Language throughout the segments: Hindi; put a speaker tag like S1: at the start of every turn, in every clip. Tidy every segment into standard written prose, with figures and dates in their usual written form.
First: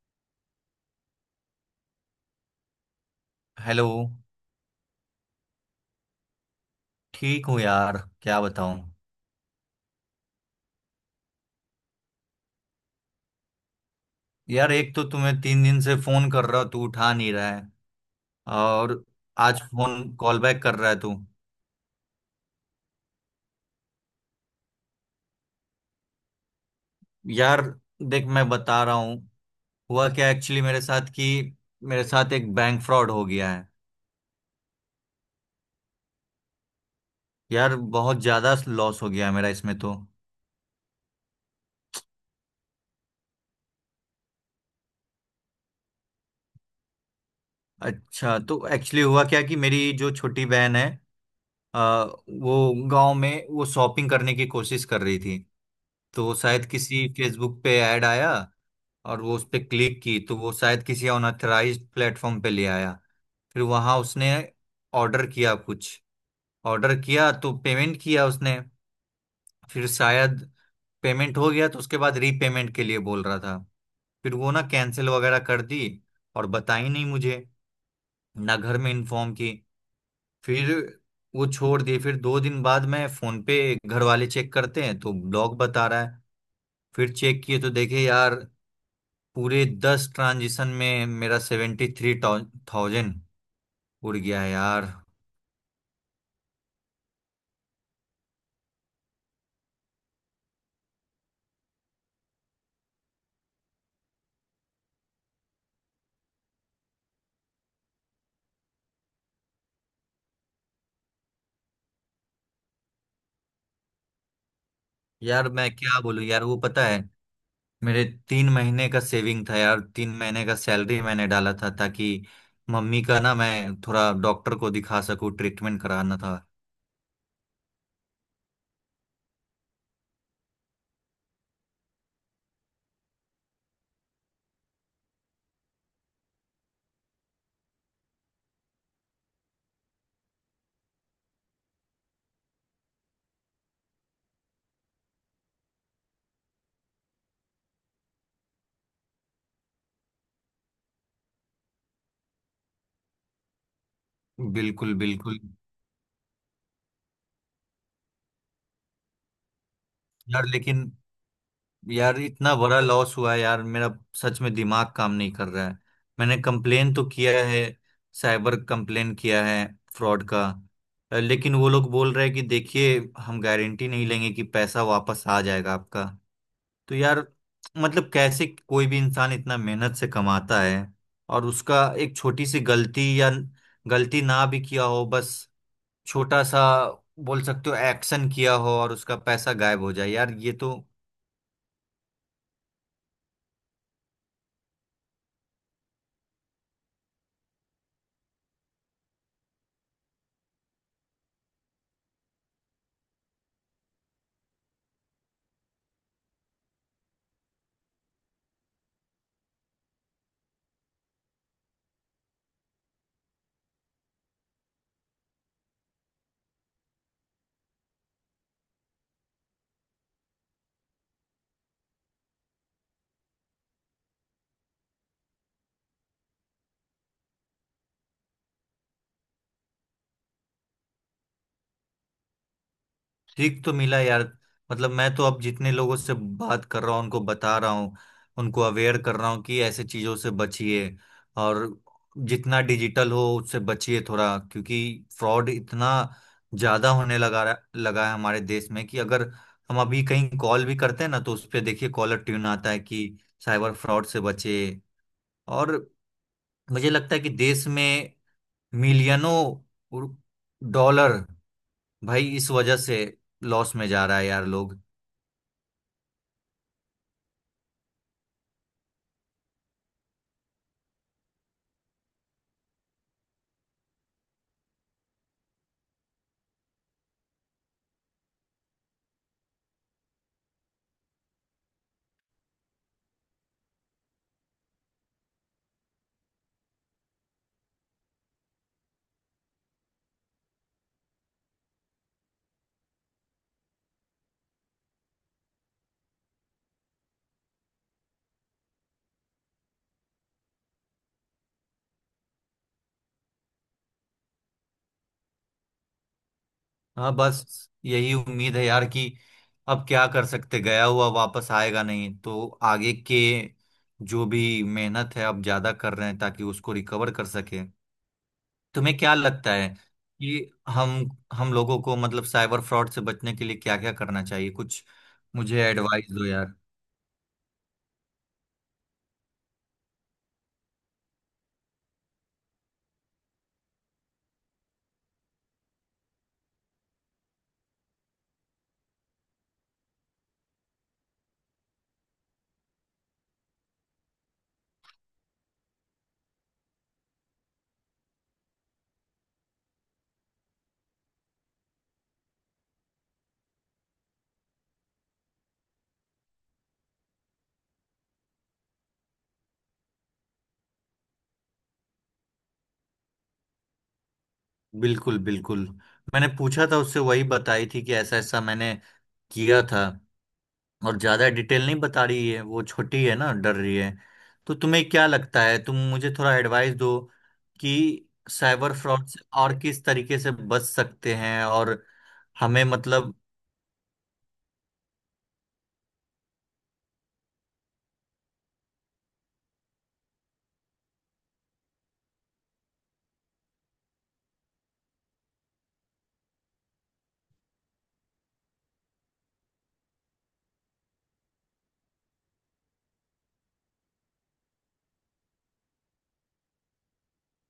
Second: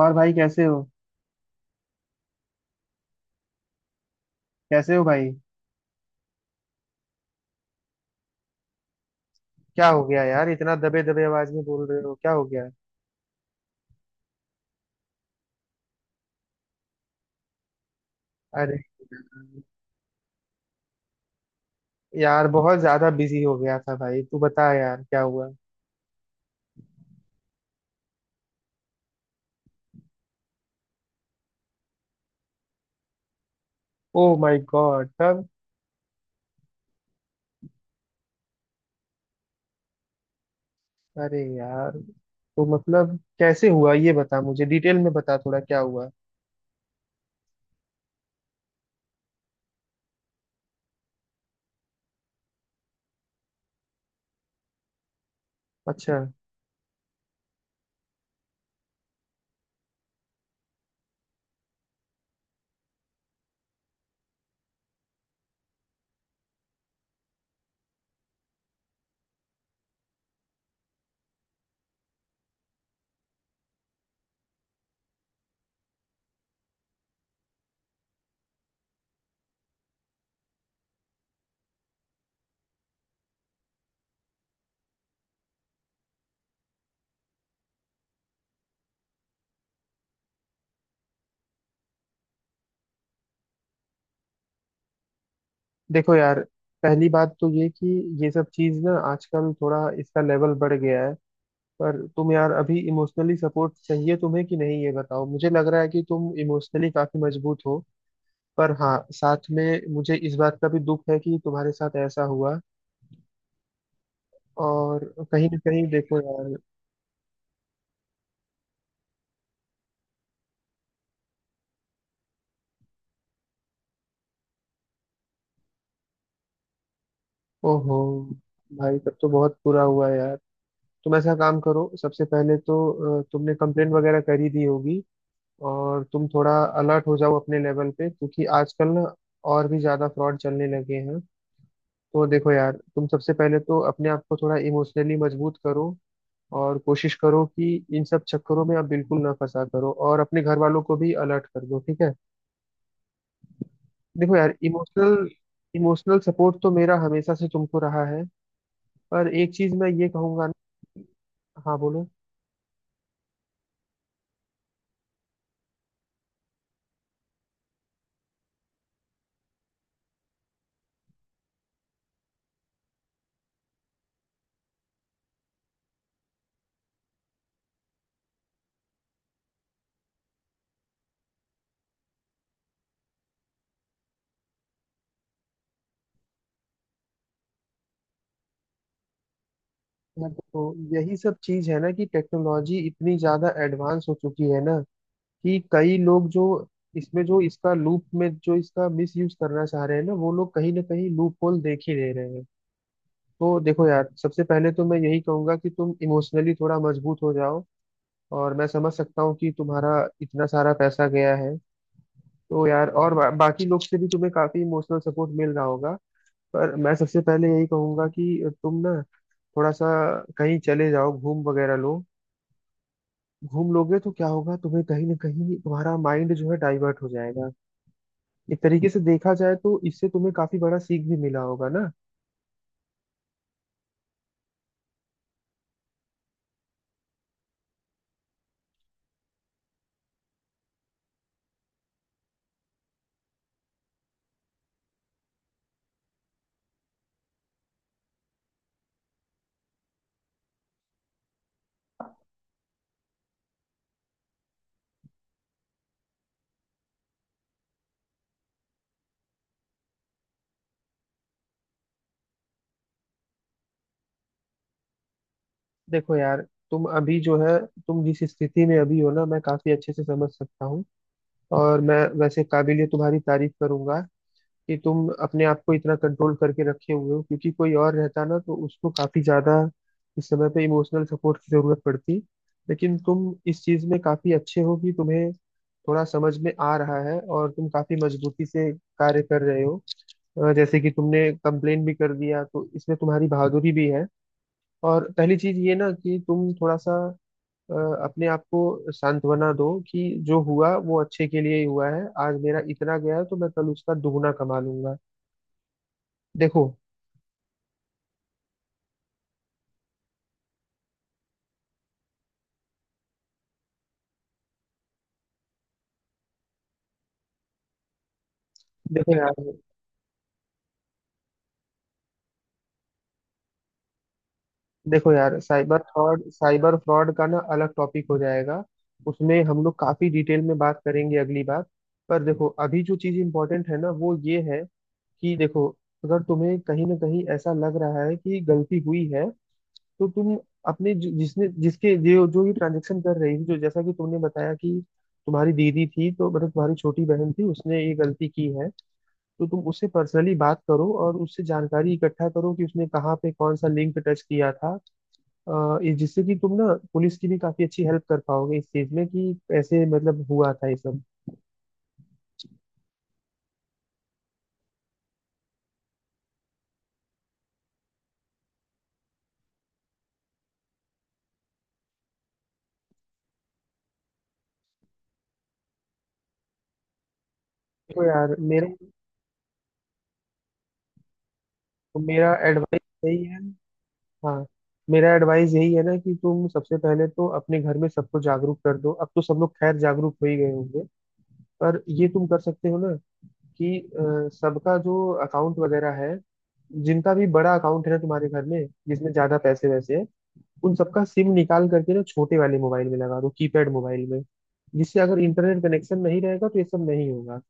S1: और भाई कैसे हो।
S2: हेलो।
S1: कैसे हो भाई?
S2: ठीक हूँ यार, क्या बताऊँ।
S1: क्या हो गया यार, इतना दबे दबे आवाज में बोल रहे हो, क्या हो गया?
S2: यार एक तो तुम्हें 3 दिन से फोन कर रहा हूँ, तू उठा नहीं रहा है
S1: अरे
S2: और आज फोन कॉल बैक कर रहा है तू।
S1: यार, बहुत ज्यादा बिजी हो गया था भाई। तू बता यार, क्या हुआ?
S2: यार देख मैं बता रहा हूँ, हुआ क्या एक्चुअली मेरे साथ कि मेरे साथ एक बैंक फ्रॉड हो गया है।
S1: ओ माय गॉड, तब?
S2: यार बहुत ज्यादा लॉस हो गया है मेरा इसमें तो।
S1: अरे यार, तो मतलब कैसे हुआ ये बता, मुझे डिटेल में बता थोड़ा क्या हुआ।
S2: अच्छा, तो एक्चुअली हुआ क्या कि मेरी जो छोटी बहन है, वो गांव में वो शॉपिंग करने की कोशिश कर रही थी।
S1: अच्छा।
S2: तो शायद किसी फेसबुक पे ऐड आया और वो उस पर क्लिक की तो वो शायद किसी अनऑथराइज्ड प्लेटफॉर्म पे ले आया। फिर वहां उसने ऑर्डर किया कुछ, ऑर्डर किया तो पेमेंट किया उसने। फिर शायद पेमेंट हो गया तो उसके बाद रीपेमेंट के लिए बोल रहा था। फिर वो ना कैंसिल वगैरह कर दी और बताई नहीं मुझे, ना घर में इन्फॉर्म की। फिर वो छोड़ दिए, फिर 2 दिन बाद मैं फोन पे घर वाले चेक करते हैं तो ब्लॉग बता रहा है। फिर चेक किए तो देखे यार, पूरे 10 ट्रांजिशन में मेरा 73,000 उड़ गया है यार।
S1: देखो यार, पहली बात तो ये कि ये सब चीज ना आजकल थोड़ा इसका लेवल बढ़ गया है। पर तुम यार अभी इमोशनली सपोर्ट चाहिए तुम्हें कि नहीं ये बताओ, मुझे लग रहा है कि तुम इमोशनली काफी मजबूत हो। पर हाँ, साथ में मुझे इस बात का भी दुख है कि तुम्हारे साथ ऐसा हुआ। और कहीं
S2: यार
S1: ना
S2: मैं
S1: कहीं
S2: क्या
S1: देखो
S2: बोलूं यार,
S1: यार।
S2: वो पता है मेरे 3 महीने का सेविंग था यार, 3 महीने का सैलरी मैंने डाला था ताकि मम्मी का ना मैं थोड़ा डॉक्टर को दिखा सकूं, ट्रीटमेंट कराना था।
S1: ओहो। भाई, तब तो बहुत बुरा हुआ यार। तुम ऐसा काम करो, सबसे पहले तो तुमने कंप्लेन वगैरह कर ही दी होगी। और तुम थोड़ा अलर्ट हो जाओ अपने लेवल पे, क्योंकि आजकल ना और भी ज्यादा फ्रॉड चलने लगे हैं। तो देखो यार, तुम सबसे पहले तो अपने आप को थोड़ा इमोशनली मजबूत करो और कोशिश करो कि इन सब चक्करों में आप बिल्कुल ना फंसा करो, और अपने घर वालों को भी अलर्ट कर दो, ठीक है? देखो यार,
S2: बिल्कुल
S1: इमोशनल
S2: बिल्कुल।
S1: इमोशनल सपोर्ट तो मेरा हमेशा से तुमको रहा है। पर एक चीज मैं ये
S2: यार
S1: कहूंगा ना।
S2: लेकिन
S1: हाँ बोलो।
S2: यार इतना बड़ा लॉस हुआ है यार मेरा, सच में दिमाग काम नहीं कर रहा है। मैंने कंप्लेन तो किया है, साइबर कंप्लेन किया है फ्रॉड का। लेकिन वो लोग बोल रहे हैं कि देखिए हम गारंटी नहीं लेंगे कि पैसा वापस आ जाएगा आपका। तो यार मतलब कैसे कोई भी इंसान इतना मेहनत से कमाता है और उसका एक छोटी सी गलती या गलती ना भी किया हो, बस छोटा सा बोल सकते हो एक्शन किया हो और उसका पैसा गायब हो जाए
S1: मैं
S2: यार, ये
S1: तो
S2: तो।
S1: यही सब चीज है ना कि टेक्नोलॉजी इतनी ज्यादा एडवांस हो चुकी है ना, कि कई लोग जो इसमें जो इसका लूप में जो इसका मिस यूज करना चाह रहे हैं ना, वो लोग कहीं ना कहीं लूप होल देख ही ले रहे हैं। तो देखो यार, सबसे पहले तो मैं यही कहूंगा कि तुम इमोशनली थोड़ा मजबूत हो जाओ। और मैं समझ सकता हूँ कि तुम्हारा इतना सारा पैसा गया है। तो यार, और बाकी लोग से भी तुम्हें काफी इमोशनल सपोर्ट मिल रहा होगा। पर मैं सबसे पहले यही कहूंगा कि तुम ना थोड़ा सा कहीं चले जाओ, घूम वगैरह लो। घूम लोगे तो क्या होगा, तुम्हें कहीं ना कहीं तुम्हारा माइंड जो है डाइवर्ट हो जाएगा। एक तरीके से देखा जाए तो इससे तुम्हें काफी बड़ा सीख भी मिला होगा ना।
S2: ठीक तो मिला यार, मतलब मैं तो अब जितने लोगों से बात कर रहा हूँ उनको बता रहा हूँ, उनको अवेयर कर रहा हूँ कि ऐसे चीज़ों से बचिए और जितना डिजिटल हो उससे बचिए थोड़ा, क्योंकि फ्रॉड इतना ज़्यादा होने लगा है हमारे देश में कि अगर हम अभी कहीं कॉल भी करते हैं ना तो उस पे देखिए कॉलर ट्यून आता है कि साइबर फ्रॉड से बचे। और मुझे लगता है कि देश में मिलियनों डॉलर भाई इस वजह से लॉस में जा रहा है यार लोग।
S1: देखो यार, तुम अभी जो है, तुम जिस स्थिति में अभी हो ना, मैं काफी अच्छे से समझ सकता हूँ। और मैं वैसे काबिलियत तुम्हारी तारीफ करूंगा कि तुम अपने आप को इतना कंट्रोल करके रखे हुए हो, क्योंकि कोई और रहता ना तो उसको काफी ज्यादा इस समय पे इमोशनल सपोर्ट की जरूरत पड़ती। लेकिन तुम इस चीज में काफी अच्छे हो कि तुम्हें थोड़ा समझ में आ रहा है और तुम काफी मजबूती से कार्य कर रहे हो। जैसे कि तुमने कंप्लेन भी कर दिया, तो इसमें तुम्हारी बहादुरी भी है। और पहली चीज ये ना कि तुम थोड़ा सा अ, अपने आप को सांत्वना दो कि जो हुआ वो अच्छे के लिए ही हुआ है। आज मेरा इतना गया है तो मैं कल उसका दुगना कमा लूंगा। देखो।
S2: हाँ बस यही उम्मीद है यार कि अब क्या कर सकते, गया हुआ वापस आएगा नहीं, तो आगे के जो भी मेहनत है अब ज्यादा कर रहे हैं ताकि उसको रिकवर कर सके। तुम्हें क्या
S1: देखो यार
S2: लगता है कि हम लोगों को मतलब साइबर फ्रॉड से बचने के लिए क्या क्या करना चाहिए कुछ,
S1: देखो यार,
S2: मुझे
S1: साइबर
S2: एडवाइस
S1: फ्रॉड,
S2: दो यार।
S1: साइबर फ्रॉड का ना अलग टॉपिक हो जाएगा। उसमें हम लोग काफी डिटेल में बात करेंगे अगली बार। पर देखो, अभी जो चीज इम्पोर्टेंट है ना वो ये है कि देखो, अगर तुम्हें कहीं ना कहीं ऐसा लग रहा है कि गलती हुई है, तो तुम अपने जिसने जिसके जो जो ये ट्रांजेक्शन कर रही थी, जो, जैसा कि तुमने बताया कि तुम्हारी दीदी थी, तो मतलब तुम्हारी छोटी बहन थी, उसने ये गलती की है। तो तुम उससे पर्सनली बात करो और उससे जानकारी इकट्ठा करो कि उसने कहाँ पे कौन सा लिंक टच किया था। ये जिससे कि तुम ना पुलिस की भी काफी अच्छी हेल्प कर पाओगे इस चीज में कि ऐसे मतलब हुआ था ये सब।
S2: बिल्कुल बिल्कुल। मैंने पूछा था उससे, वही बताई थी कि ऐसा ऐसा मैंने किया था और ज्यादा डिटेल नहीं बता रही है, वो छोटी है ना, डर रही है। तो तुम्हें क्या लगता है, तुम मुझे थोड़ा एडवाइस दो कि
S1: तो यार, मेरा
S2: साइबर फ्रॉड से और किस तरीके से बच सकते हैं और
S1: मेरा
S2: हमें
S1: एडवाइस
S2: मतलब।
S1: यही है। हाँ, मेरा एडवाइस यही है ना कि तुम सबसे पहले तो अपने घर में सबको जागरूक कर दो। अब तो सब लोग खैर जागरूक हो ही गए होंगे। पर ये तुम कर सकते हो ना कि सबका जो अकाउंट वगैरह है, जिनका भी बड़ा अकाउंट है ना तुम्हारे घर में, जिसमें ज्यादा पैसे वैसे हैं, उन सबका सिम निकाल करके ना छोटे वाले मोबाइल में लगा दो, कीपैड मोबाइल में, जिससे अगर इंटरनेट कनेक्शन नहीं रहेगा तो ये सब नहीं होगा।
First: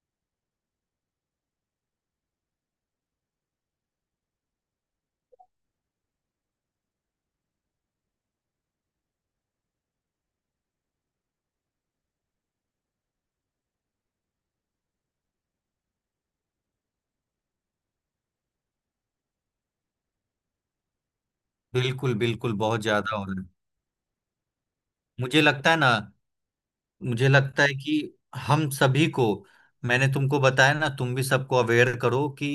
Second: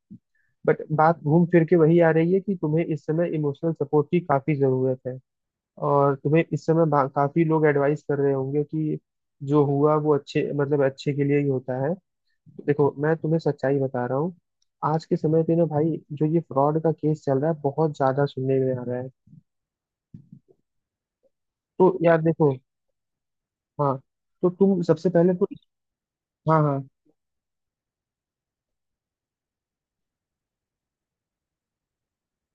S1: बट बात घूम फिर के वही आ रही है कि तुम्हें इस समय इमोशनल सपोर्ट की काफी जरूरत है। और तुम्हें इस समय काफी लोग एडवाइस कर रहे होंगे कि जो हुआ वो अच्छे मतलब अच्छे के लिए ही होता है। देखो, मैं तुम्हें सच्चाई बता रहा हूँ। आज के समय पे ना भाई, जो ये फ्रॉड का केस चल रहा है, बहुत ज्यादा सुनने में आ रहा है। तो
S2: बिल्कुल
S1: यार देखो।
S2: बिल्कुल, बहुत ज्यादा हो रहा है।
S1: हाँ। तो तुम सबसे पहले
S2: मुझे
S1: तो।
S2: लगता है ना,
S1: हाँ हाँ।
S2: मुझे लगता है कि हम सभी को, मैंने तुमको बताया ना, तुम भी सबको अवेयर करो कि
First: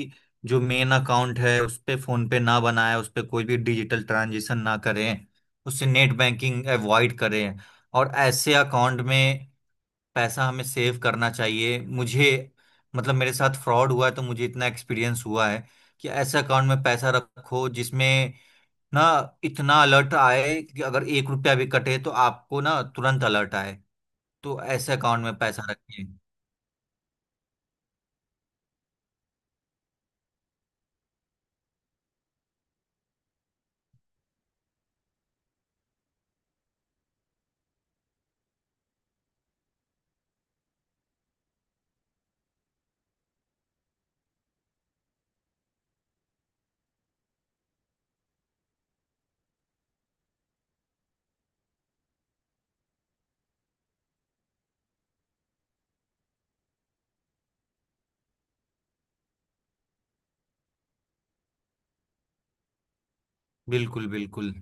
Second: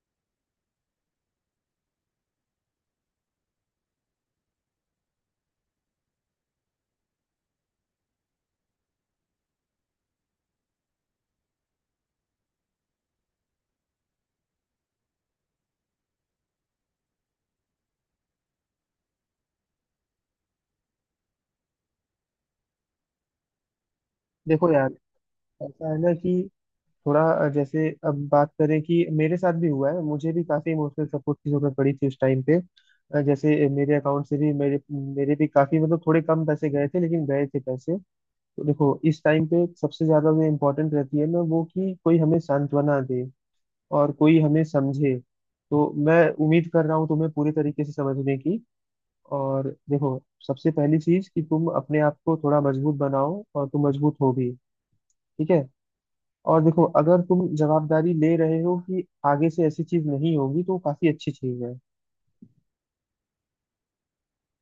S2: जो मेन अकाउंट है उस पे फोन पे ना बनाएं, उस पे कोई भी डिजिटल ट्रांजेक्शन ना करें, उससे नेट बैंकिंग अवॉइड करें और ऐसे अकाउंट में पैसा हमें सेव करना चाहिए। मुझे मतलब मेरे साथ फ्रॉड हुआ है तो मुझे इतना एक्सपीरियंस हुआ है कि ऐसे अकाउंट में पैसा रखो जिसमें ना इतना अलर्ट आए कि अगर 1 रुपया भी कटे तो आपको ना तुरंत अलर्ट आए, तो
S1: देखो यार,
S2: ऐसे अकाउंट में पैसा
S1: ऐसा है
S2: रखिए।
S1: ना कि थोड़ा जैसे अब बात करें कि मेरे साथ भी हुआ है, मुझे भी काफी इमोशनल सपोर्ट की जरूरत पड़ी थी उस टाइम पे। जैसे मेरे अकाउंट से भी मेरे मेरे भी काफी मतलब थोड़े कम पैसे गए थे, लेकिन गए थे पैसे। तो देखो, इस टाइम पे सबसे ज्यादा जो इम्पोर्टेंट रहती है ना वो कि कोई हमें सांत्वना दे और कोई हमें समझे। तो मैं उम्मीद कर रहा हूँ तुम्हें पूरे तरीके से समझने की। और देखो, सबसे पहली चीज कि तुम अपने आप को थोड़ा मजबूत बनाओ, और तुम मजबूत हो भी, ठीक है? और देखो, अगर तुम जवाबदारी ले रहे हो कि आगे से ऐसी चीज नहीं होगी, तो वो काफी अच्छी चीज है।
S2: बिल्कुल बिल्कुल।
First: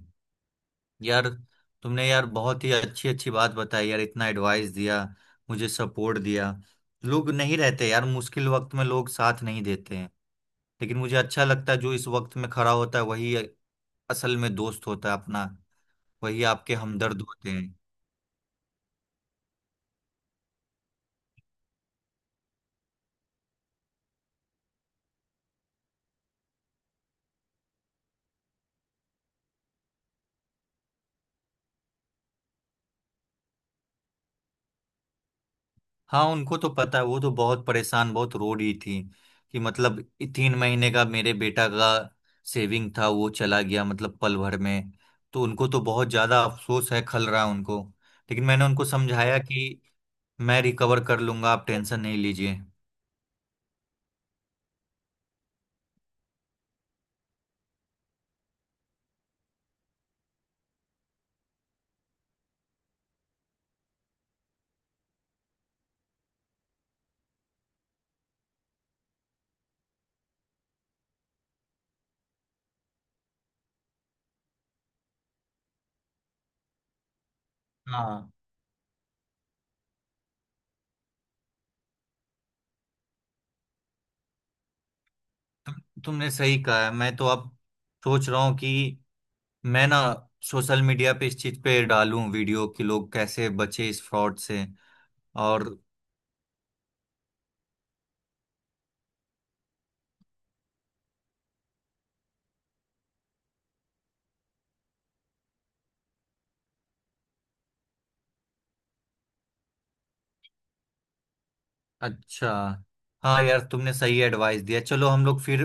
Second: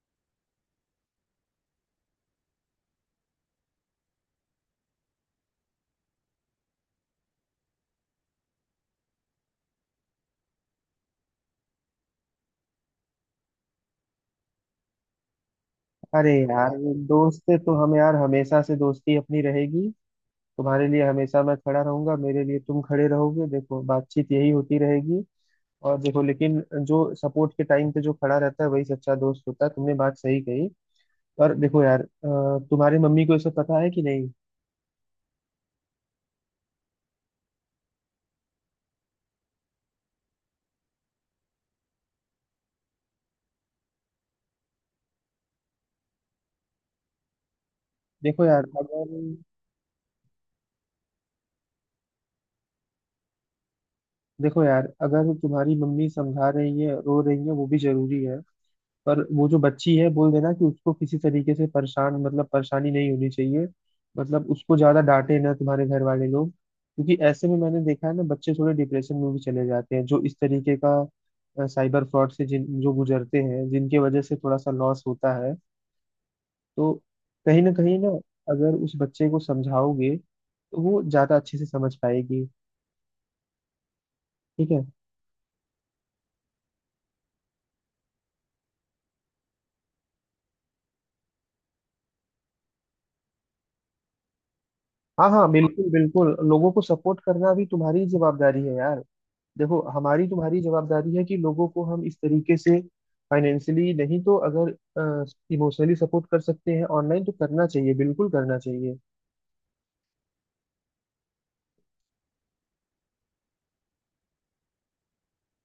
S2: यार तुमने यार बहुत ही अच्छी अच्छी बात बताई यार, इतना एडवाइस दिया, मुझे सपोर्ट दिया। लोग नहीं रहते यार मुश्किल वक्त में, लोग साथ नहीं देते हैं, लेकिन मुझे अच्छा लगता है, जो इस वक्त में खड़ा होता है वही असल में दोस्त होता है अपना,
S1: अरे
S2: वही
S1: यार,
S2: आपके
S1: ये
S2: हमदर्द
S1: दोस्त
S2: होते
S1: से
S2: हैं।
S1: तो हम यार हमेशा से दोस्ती अपनी रहेगी। तुम्हारे लिए हमेशा मैं खड़ा रहूंगा, मेरे लिए तुम खड़े रहोगे, देखो बातचीत यही होती रहेगी। और देखो लेकिन, जो सपोर्ट के टाइम पे जो खड़ा रहता है वही सच्चा दोस्त होता है, तुमने बात सही कही। और देखो यार, तुम्हारी मम्मी को ये सब पता है कि नहीं?
S2: हाँ उनको तो पता है, वो तो बहुत परेशान, बहुत रो रही थी कि मतलब 3 महीने का मेरे बेटा का सेविंग था, वो चला गया मतलब पल भर में। तो उनको तो बहुत ज्यादा अफसोस है, खल रहा है उनको,
S1: देखो
S2: लेकिन
S1: यार
S2: मैंने उनको
S1: अगर
S2: समझाया कि मैं रिकवर कर लूंगा, आप टेंशन नहीं लीजिए।
S1: देखो यार, अगर तुम्हारी मम्मी समझा रही है, रो रही है, वो भी जरूरी है। पर वो जो बच्ची है, बोल देना कि उसको किसी तरीके से परेशान मतलब परेशानी नहीं होनी चाहिए। मतलब उसको ज्यादा डांटे ना तुम्हारे घर वाले लोग, क्योंकि ऐसे में मैंने देखा है ना, बच्चे थोड़े डिप्रेशन में भी चले जाते हैं जो इस तरीके का साइबर फ्रॉड से जिन जो गुजरते हैं, जिनके वजह से थोड़ा सा लॉस होता है। तो कहीं ना कहीं ना,
S2: हाँ,
S1: अगर उस बच्चे को समझाओगे तो वो ज्यादा अच्छे से समझ पाएगी, ठीक है?
S2: तुमने सही कहा है, मैं तो अब सोच रहा हूँ कि मैं ना सोशल मीडिया पे इस चीज पे डालूं वीडियो कि लोग कैसे बचे इस फ्रॉड से।
S1: हाँ हाँ,
S2: और
S1: बिल्कुल बिल्कुल, लोगों को सपोर्ट करना भी तुम्हारी ही जिम्मेदारी है यार। देखो, हमारी तुम्हारी जवाबदारी है कि लोगों को हम इस तरीके से, फाइनेंशियली नहीं तो अगर इमोशनली सपोर्ट कर सकते हैं ऑनलाइन, तो करना चाहिए, बिल्कुल करना चाहिए।
S2: अच्छा, हाँ यार, तुमने सही एडवाइस दिया, चलो हम लोग फिर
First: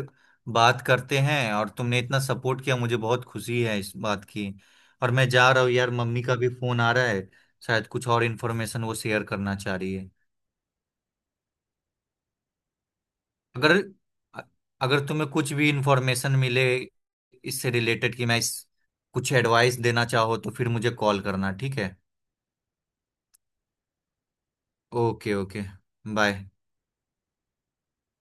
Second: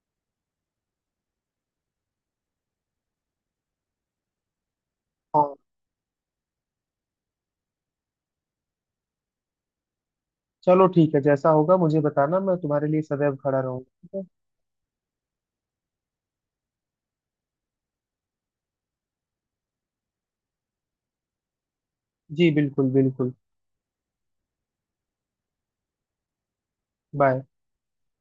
S2: बात करते हैं, और तुमने इतना सपोर्ट किया, मुझे बहुत खुशी है इस बात की। और मैं जा
S1: हाँ,
S2: रहा हूँ यार, मम्मी का भी फोन आ रहा है, शायद कुछ और इन्फॉर्मेशन वो शेयर करना चाह रही है।
S1: चलो ठीक है, जैसा होगा मुझे बताना, मैं तुम्हारे लिए सदैव खड़ा
S2: अगर
S1: रहूंगा, ठीक है?
S2: अगर तुम्हें कुछ भी इन्फॉर्मेशन मिले इससे रिलेटेड कि मैं इस, कुछ एडवाइस देना चाहो तो फिर मुझे कॉल करना, ठीक है।
S1: जी बिल्कुल बिल्कुल।
S2: Okay okay. बाय।
S1: बाय।